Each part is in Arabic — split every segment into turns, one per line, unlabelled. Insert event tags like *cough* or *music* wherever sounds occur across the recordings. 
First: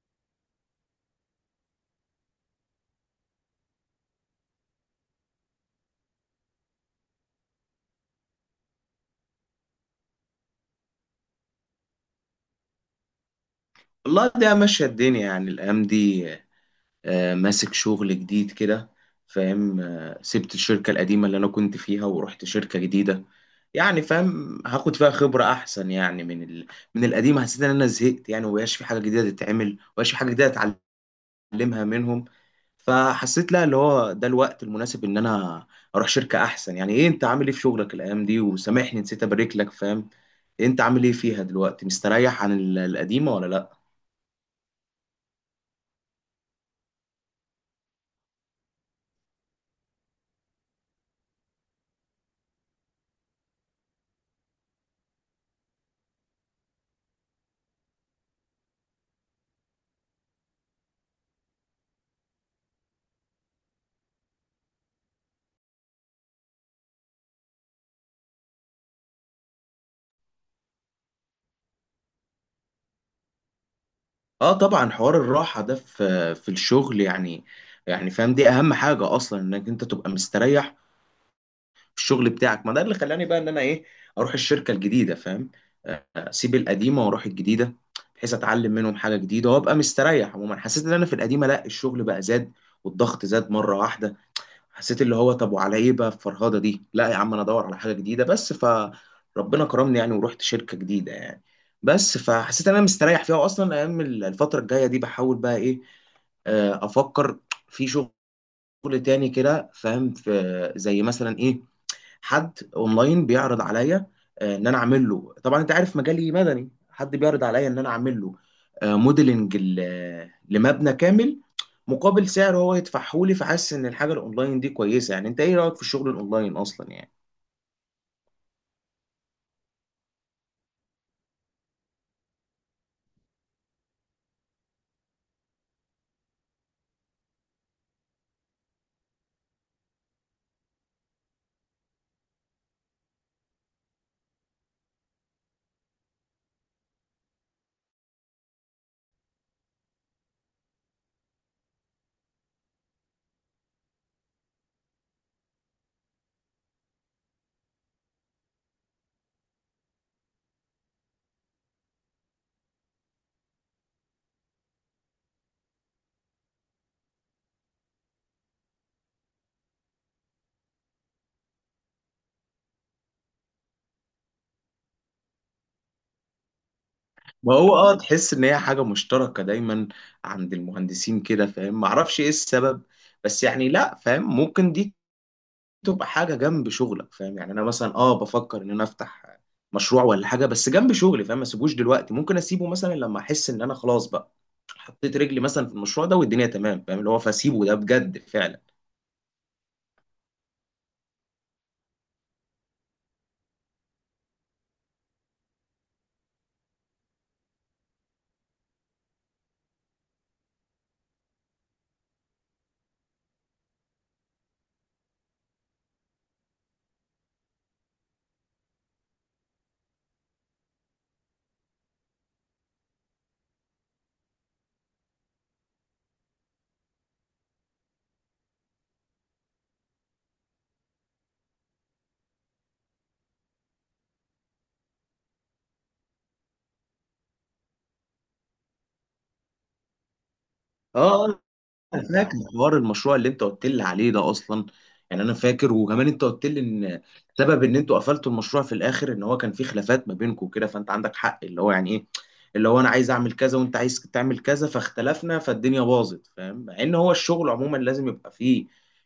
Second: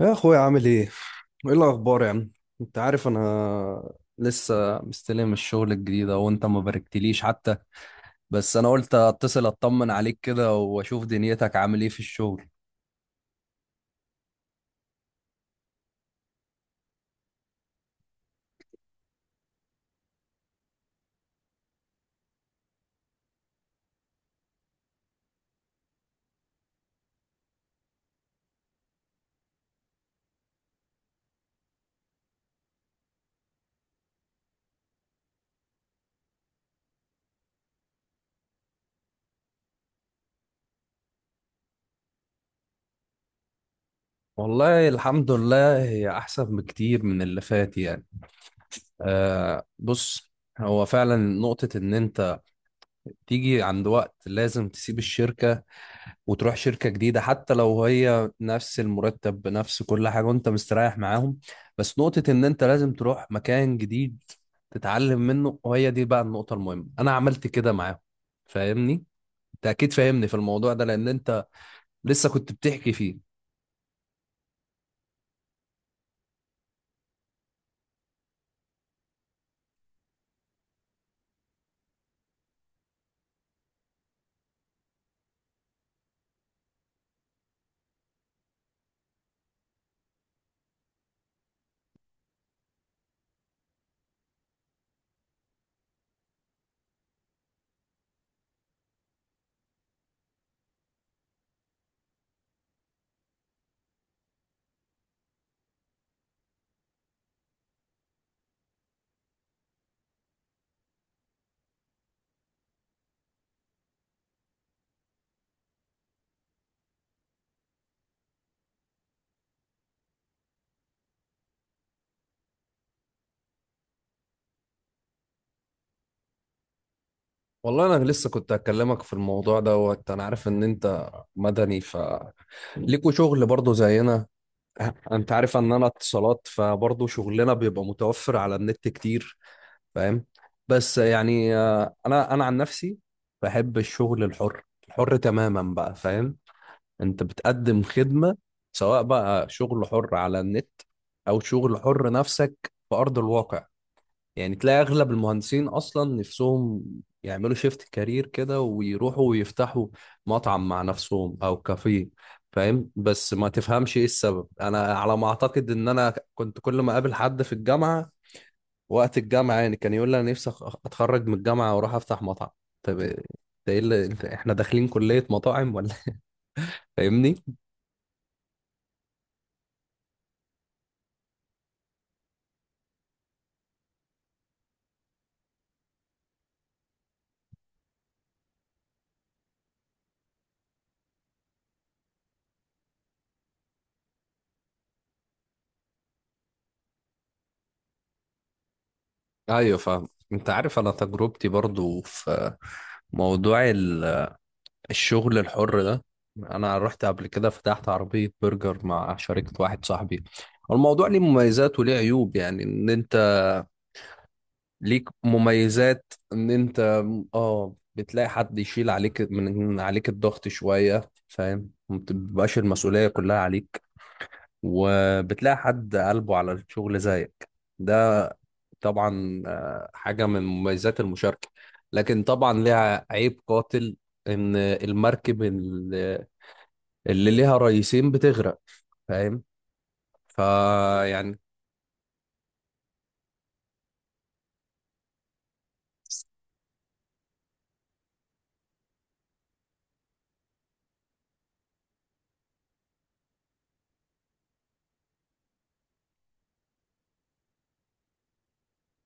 يا اخويا عامل ايه؟ ايه الاخبار يا عم؟ انت عارف انا لسه مستلم الشغل الجديد أهو، وانت ما باركتليش حتى. بس انا قلت اتصل اطمن عليك كده واشوف دنيتك عامل ايه في الشغل.
والله ده ماشية الدنيا يعني الأيام دي. ماسك شغل جديد كده. فاهم. سبت الشركة القديمة اللي أنا كنت فيها ورحت شركة جديدة. يعني فاهم هاخد فيها خبرة أحسن يعني من القديمة. حسيت إن أنا زهقت يعني ومبقاش في حاجة جديدة تتعمل ومبقاش في حاجة جديدة أتعلمها منهم. فحسيت لا، اللي هو ده الوقت المناسب إن أنا أروح شركة أحسن. يعني إيه أنت عامل إيه في شغلك الأيام دي؟ وسامحني نسيت أبارك لك. فاهم، أنت عامل إيه فيها دلوقتي؟ مستريح عن القديمة ولا لأ؟
والله الحمد لله هي احسن بكتير من اللي فات يعني. آه، بص، هو فعلا نقطة ان انت تيجي عند وقت لازم تسيب الشركة وتروح شركة جديدة حتى لو هي نفس المرتب بنفس كل حاجة وانت مستريح معاهم. بس نقطة ان انت لازم تروح مكان جديد تتعلم منه، وهي دي بقى النقطة المهمة. انا عملت كده معاهم، فاهمني؟ انت اكيد فاهمني في الموضوع ده لان انت لسه كنت بتحكي فيه.
اه طبعا، حوار الراحة ده في الشغل يعني. يعني فاهم، دي اهم حاجة اصلا، انك انت تبقى مستريح في الشغل بتاعك. ما ده اللي خلاني بقى ان انا ايه، اروح الشركة الجديدة. فاهم، اسيب القديمة واروح الجديدة، بحيث اتعلم منهم حاجة جديدة وابقى مستريح. عموما حسيت ان انا في القديمة لا، الشغل بقى زاد والضغط زاد مرة واحدة. حسيت اللي هو طب وعلى ايه بقى الفرهده دي، لا يا عم انا ادور على حاجه جديده. بس فربنا كرمني يعني ورحت شركه جديده يعني. بس فحسيت ان انا مستريح فيها. واصلا ايام الفتره الجايه دي بحاول بقى ايه، افكر في شغل تاني كده. فاهم، في زي مثلا ايه، حد اونلاين بيعرض عليا، ان انا اعمل له. طبعا انت عارف مجالي مدني، حد بيعرض عليا ان انا اعمل له، موديلنج لمبنى كامل، مقابل سعر هو يدفعه لي. فحاسس ان الحاجه الاونلاين دي كويسه. يعني انت ايه رايك في الشغل الاونلاين اصلا يعني؟
والله انا لسه كنت هكلمك في الموضوع دوت. انا عارف ان انت مدني، ف ليكوا شغل برضه زينا. انت عارف ان انا اتصالات، فبرضه شغلنا بيبقى متوفر على النت كتير، فاهم؟ بس يعني انا عن نفسي بحب الشغل الحر، الحر تماما بقى، فاهم؟ انت بتقدم خدمة سواء بقى شغل حر على النت او شغل حر نفسك في ارض الواقع. يعني تلاقي اغلب المهندسين اصلا نفسهم يعملوا شيفت كارير كده ويروحوا ويفتحوا مطعم مع نفسهم او كافيه، فاهم؟ بس ما تفهمش ايه السبب. انا على ما اعتقد ان انا كنت كل ما اقابل حد في الجامعة وقت الجامعة، يعني كان يقول لي أنا نفسي أتخرج من الجامعة وأروح أفتح مطعم. طب إيه- ده إيه اللي أنت، إحنا داخلين كلية مطاعم ولا *laughs* إيه؟ فاهمني؟
ما هو اه تحس ان هي حاجه مشتركه دايما عند المهندسين كده. فاهم، ما اعرفش ايه السبب. بس يعني لا، فاهم، ممكن دي تبقى حاجه جنب شغلك. فاهم، يعني انا مثلا اه بفكر ان انا افتح مشروع ولا حاجه، بس جنب شغلي. فاهم ما اسيبوش دلوقتي، ممكن اسيبه مثلا لما احس ان انا خلاص بقى حطيت رجلي مثلا في المشروع ده والدنيا تمام. فاهم اللي هو، فاسيبه ده بجد فعلا.
أيوه فاهم. أنت عارف أنا تجربتي برضو في موضوع الشغل الحر ده، أنا رحت قبل كده فتحت عربية برجر مع شركة واحد صاحبي. الموضوع ليه مميزات وليه عيوب. يعني إن أنت ليك مميزات ان انت اه بتلاقي حد يشيل عليك من عليك الضغط شوية، فاهم؟ ما بتبقاش المسؤولية كلها عليك، وبتلاقي حد قلبه على الشغل زيك. ده طبعا آه، حاجة من مميزات المشاركة. لكن طبعا ليها عيب قاتل، ان اللي ليها رئيسين بتغرق، فاهم؟
اه
فيعني
انا فاكر حوار المشروع اللي انت قلت لي عليه ده اصلا. يعني انا فاكر، وكمان انت قلت لي ان سبب ان انتوا قفلتوا المشروع في الاخر ان هو كان في خلافات ما بينكم كده. فانت عندك حق، اللي هو يعني ايه، اللي هو انا عايز اعمل كذا وانت عايز تعمل كذا فاختلفنا فالدنيا باظت. فاهم، مع ان هو الشغل عموما لازم يبقى فيه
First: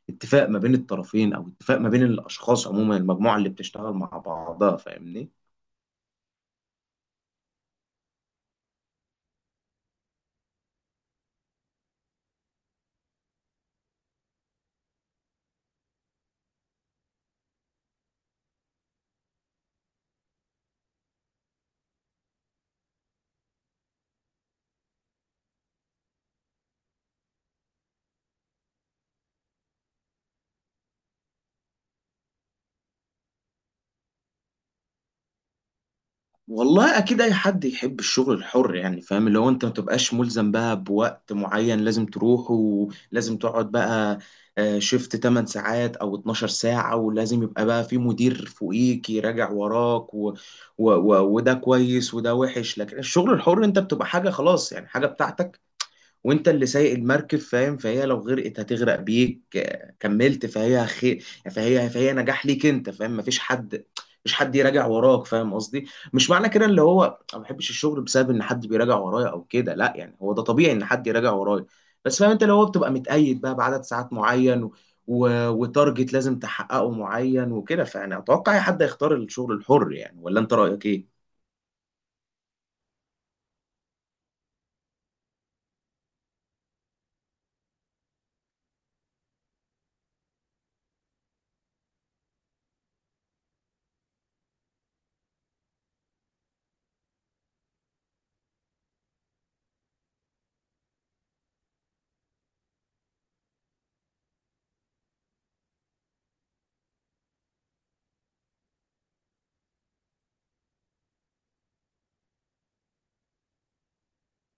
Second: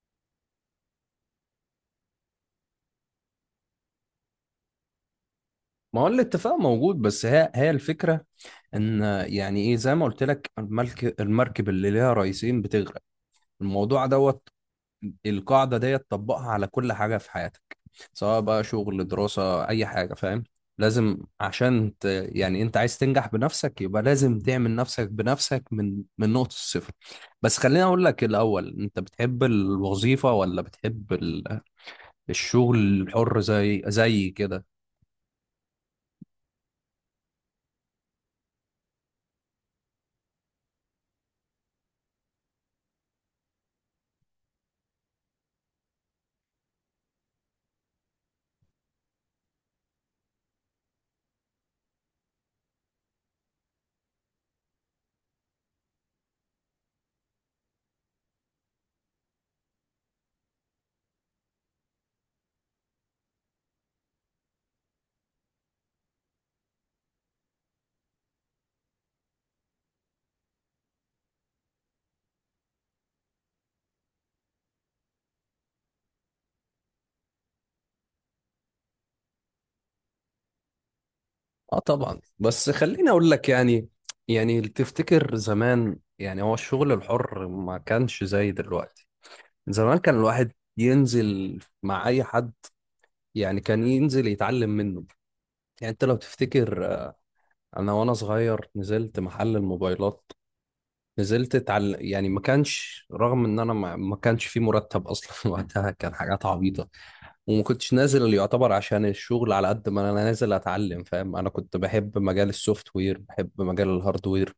اتفاق ما بين الطرفين، او اتفاق ما بين الاشخاص عموما، المجموعة اللي بتشتغل مع بعضها. فاهمني.
ما هو الاتفاق موجود. بس هي الفكرة ان يعني ايه، زي ما قلت لك، الملك المركب اللي ليها رئيسين بتغرق. الموضوع دوت، القاعدة ديت طبقها على كل حاجة في حياتك سواء بقى شغل، دراسة، اي حاجة، فاهم؟ لازم عشان يعني انت عايز تنجح بنفسك، يبقى لازم تعمل نفسك بنفسك من نقطة الصفر. بس خليني اقول لك الاول، انت بتحب الوظيفة ولا بتحب الشغل الحر زي كده؟
والله اكيد اي حد يحب الشغل الحر يعني. فاهم اللي هو، انت ما تبقاش ملزم بقى بوقت معين لازم تروحه ولازم تقعد بقى، شيفت 8 ساعات او 12 ساعة، ولازم يبقى بقى في مدير فوقيك يراجع وراك وده كويس وده وحش. لكن الشغل الحر انت بتبقى حاجة خلاص يعني حاجة بتاعتك، وانت اللي سايق المركب. فاهم، فهي لو غرقت هتغرق بيك، كملت فهي خير، فهي نجاح ليك انت. فاهم مفيش حد، مش حد يراجع وراك. فاهم قصدي، مش معنى كده اللي هو انا ما بحبش الشغل بسبب ان حد بيراجع ورايا او كده، لا يعني هو ده طبيعي ان حد يراجع ورايا. بس فاهم انت اللي هو بتبقى متقيد بقى بعدد ساعات معين وتارجت لازم تحققه معين وكده. فانا اتوقع اي حد هيختار الشغل الحر يعني، ولا انت رايك ايه؟
اه طبعا. بس خليني اقول لك يعني، يعني تفتكر زمان، يعني هو الشغل الحر ما كانش زي دلوقتي. زمان كان الواحد ينزل مع اي حد، يعني كان ينزل يتعلم منه. يعني انت لو تفتكر آه، انا وانا صغير نزلت محل الموبايلات، نزلت اتعلم. يعني ما كانش، رغم ان انا ما كانش في مرتب اصلا *laughs* وقتها، كان حاجات عبيطة. وما كنتش نازل اللي يعتبر عشان الشغل، على قد ما انا نازل اتعلم، فاهم؟ انا كنت بحب مجال السوفت وير، بحب مجال الهارد وير،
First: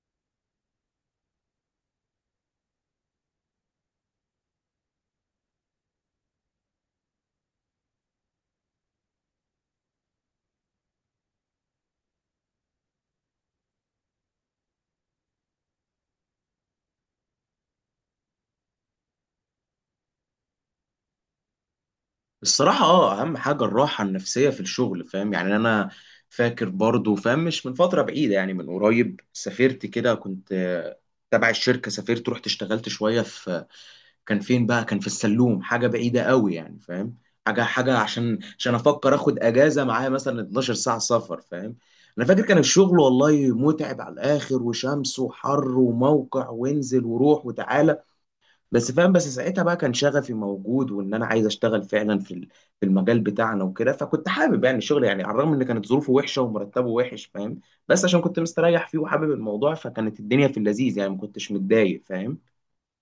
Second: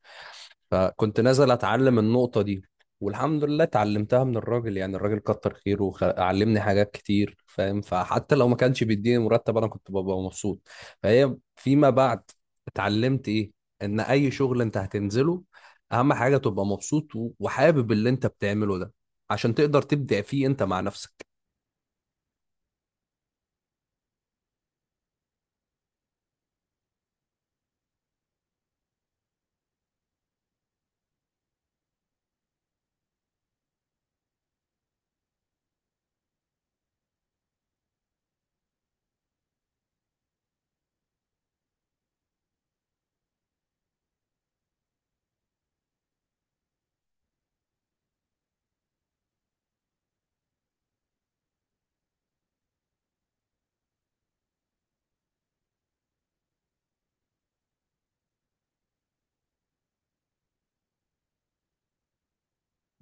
فكنت نازل اتعلم النقطة دي، والحمد لله اتعلمتها من الراجل. يعني الراجل كتر خيره وعلمني حاجات كتير، فاهم؟ فحتى لو ما كانش بيديني مرتب، انا كنت ببقى مبسوط. فهي فيما بعد اتعلمت ايه، ان اي شغل انت هتنزله اهم حاجة تبقى مبسوط وحابب اللي انت بتعمله ده، عشان تقدر تبدع فيه انت مع نفسك.
الصراحة اه أهم حاجة الراحة النفسية في الشغل. فاهم يعني أنا فاكر برضو، فاهم مش من فترة بعيدة يعني من قريب سافرت كده، كنت تبع الشركة سافرت رحت اشتغلت شوية في، كان فين بقى، كان في السلوم، حاجة بعيدة قوي يعني. فاهم، حاجة عشان أفكر آخد أجازة معايا مثلا 12 ساعة سفر. فاهم، أنا فاكر كان الشغل والله متعب على الآخر، وشمس وحر وموقع وانزل وروح وتعالى. بس فاهم، بس ساعتها بقى كان شغفي موجود وان انا عايز اشتغل فعلا في في المجال بتاعنا وكده. فكنت حابب يعني الشغل يعني، على الرغم ان كانت ظروفه وحشه ومرتبه وحش. فاهم بس عشان كنت مستريح فيه وحابب الموضوع، فكانت الدنيا في اللذيذ يعني ما كنتش متضايق. فاهم،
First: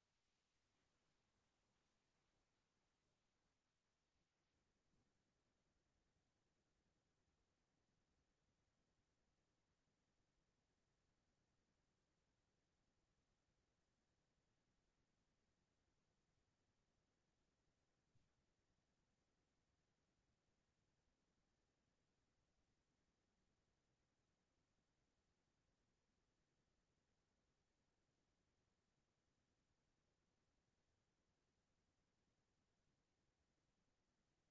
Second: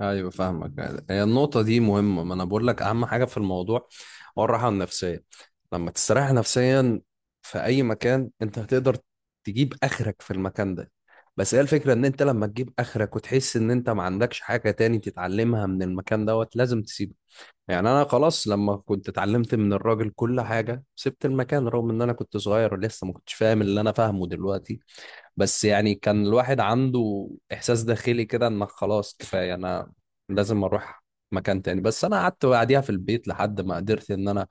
ايوه فاهمك. هي النقطه دي مهمه. ما انا بقول لك اهم حاجه في الموضوع هو الراحه النفسيه. لما تستريح نفسيا في اي مكان، انت هتقدر تجيب اخرك في المكان ده. بس هي الفكره ان انت لما تجيب اخرك وتحس ان انت ما عندكش حاجه تاني تتعلمها من المكان دوت، لازم تسيبه. يعني انا خلاص لما كنت اتعلمت من الراجل كل حاجه سبت المكان، رغم ان انا كنت صغير ولسه ما كنتش فاهم اللي انا فاهمه دلوقتي. بس يعني كان الواحد عنده إحساس داخلي كده إنك خلاص كفاية، أنا لازم أروح مكان تاني. بس أنا قعدت بعديها في البيت لحد ما قدرت إن أنا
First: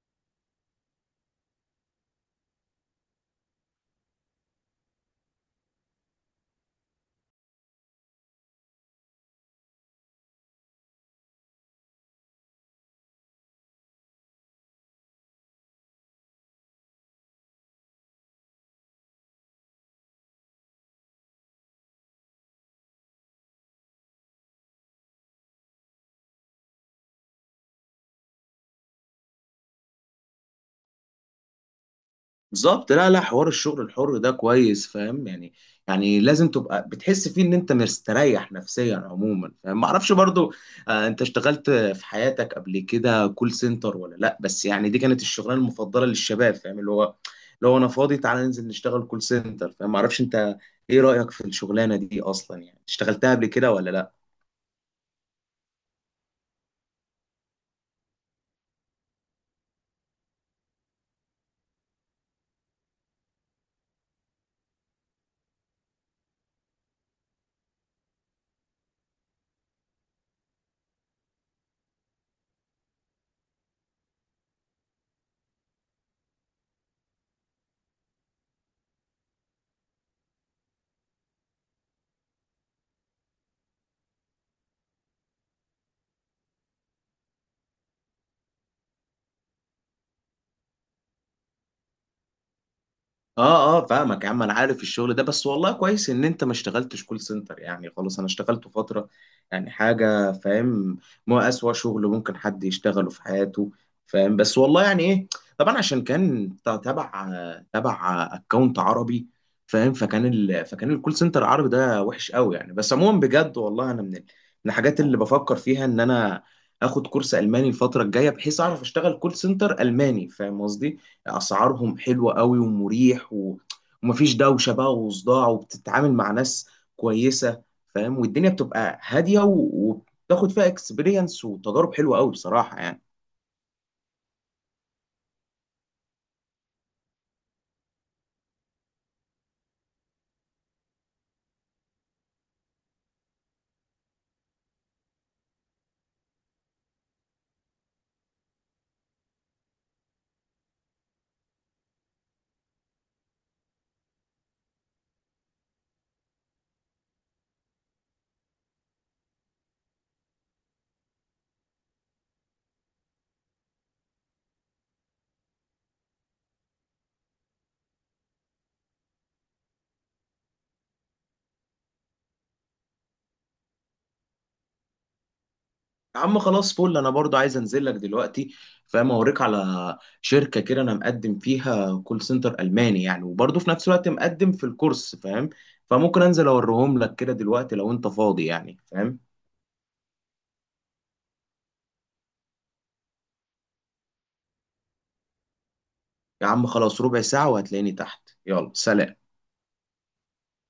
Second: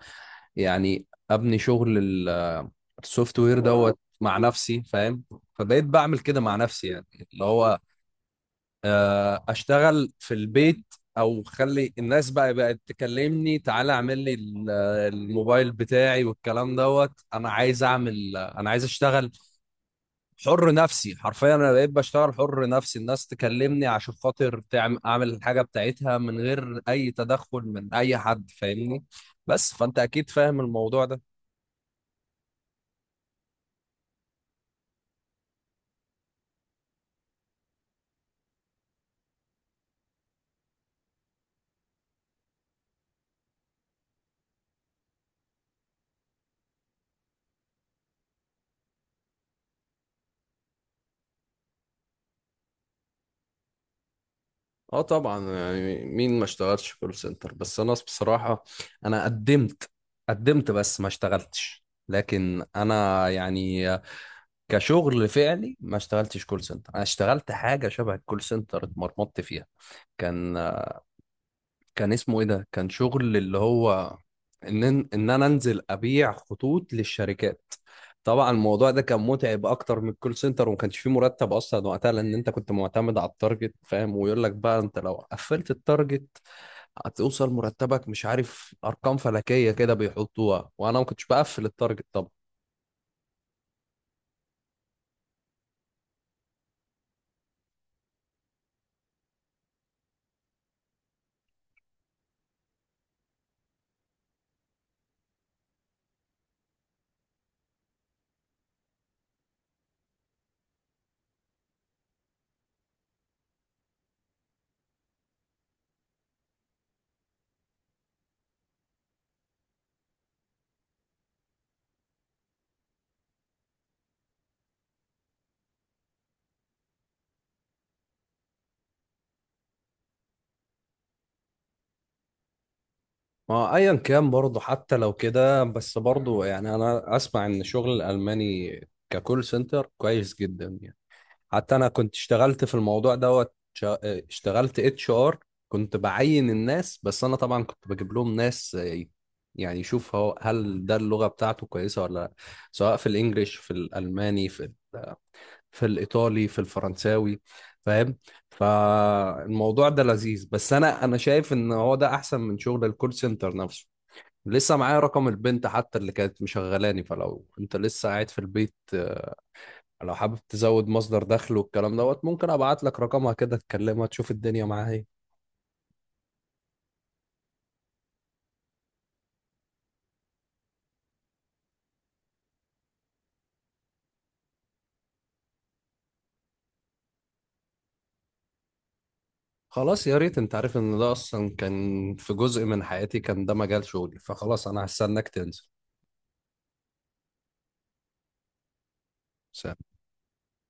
يعني أبني شغل السوفت وير دوت مع نفسي، فاهم؟ فبقيت بعمل كده مع نفسي، يعني اللي هو آه، أشتغل في البيت أو خلي الناس بقى بقت تكلمني تعالى اعمل لي الموبايل بتاعي والكلام دوت. أنا عايز أعمل، أنا عايز أشتغل حر نفسي. حرفيا انا بقيت بشتغل حر نفسي، الناس تكلمني عشان خاطر تعمل، اعمل الحاجه بتاعتها من غير اي تدخل من اي حد، فاهمني؟ بس فانت اكيد فاهم الموضوع ده.
بالظبط. لا لا، حوار الشغل الحر ده كويس. فاهم يعني، يعني لازم تبقى بتحس فيه ان انت مستريح نفسيا عموما. فاهم، ما اعرفش برضو آه، انت اشتغلت في حياتك قبل كده كول سنتر ولا لا؟ بس يعني دي كانت الشغلانه المفضله للشباب. فاهم اللي هو، اللي هو انا فاضي تعالى ننزل نشتغل كول سنتر. فاهم ما اعرفش انت ايه رايك في الشغلانه دي اصلا يعني، اشتغلتها قبل كده ولا لا؟
اه طبعا، يعني مين ما اشتغلش كول سنتر. بس انا بصراحة انا قدمت بس ما اشتغلتش. لكن انا يعني كشغل فعلي ما اشتغلتش كول سنتر. انا اشتغلت حاجة شبه الكول سنتر اتمرمطت فيها. كان كان اسمه ايه ده، كان شغل اللي هو ان ان انا انزل ابيع خطوط للشركات. طبعا الموضوع ده كان متعب اكتر من الكول سنتر، وما كانش فيه مرتب اصلا وقتها لان انت كنت معتمد على التارجت، فاهم؟ ويقول لك بقى انت لو قفلت التارجت هتوصل مرتبك مش عارف، ارقام فلكيه كده بيحطوها، وانا ما كنتش بقفل التارجت طبعا.
اه اه فاهمك يا عم، انا عارف الشغل ده. بس والله كويس ان انت ما اشتغلتش كول سنتر يعني. خلاص انا اشتغلت فترة يعني حاجة. فاهم، ما اسوأ شغل ممكن حد يشتغله في حياته. فاهم، بس والله يعني ايه، طبعا عشان كان تبع اكونت عربي. فاهم، فكان الكول سنتر العربي ده وحش قوي يعني. بس عموما بجد والله انا من من الحاجات اللي بفكر فيها ان انا اخد كورس الماني الفترة الجاية، بحيث اعرف اشتغل كول سنتر الماني. فاهم قصدي، اسعارهم حلوه قوي ومريح ومفيش دوشه بقى وصداع، وبتتعامل مع ناس كويسه. فاهم، والدنيا بتبقى هاديه وبتاخد فيها اكسبيرينس وتجارب حلوه قوي بصراحه يعني.
ما ايا كان برضه، حتى لو كده، بس برضه يعني انا اسمع ان شغل الالماني ككول سنتر كويس جدا يعني. حتى انا كنت اشتغلت في الموضوع دوت، اشتغلت اتش ار، كنت بعين الناس. بس انا طبعا كنت بجيب لهم ناس آه، يعني يشوف هو هل ده اللغة بتاعته كويسة ولا لا، سواء في الانجليش، في الالماني، في الايطالي، في الفرنساوي، فاهم؟ فالموضوع ده لذيذ، بس انا شايف ان هو ده احسن من شغل الكول سنتر نفسه. لسه معايا رقم البنت حتى اللي كانت مشغلاني، فلو انت لسه قاعد في البيت، لو حابب تزود مصدر دخل والكلام دوت، ممكن ابعت لك رقمها كده تكلمها تشوف الدنيا معاها ايه.
يا عم خلاص فل، انا برضو عايز انزل لك دلوقتي. فاهم اوريك على شركه كده انا مقدم فيها كول سنتر الماني يعني، وبرضو في نفس الوقت مقدم في الكورس. فاهم، فممكن انزل اوريهم لك كده دلوقتي لو انت فاضي يعني. فاهم،
خلاص يا ريت. انت عارف ان ده اصلا كان في جزء من حياتي، كان ده مجال شغلي. فخلاص انا هستناك تنزل.
يا عم خلاص، ربع ساعه وهتلاقيني تحت. يلا سلام.
سلام.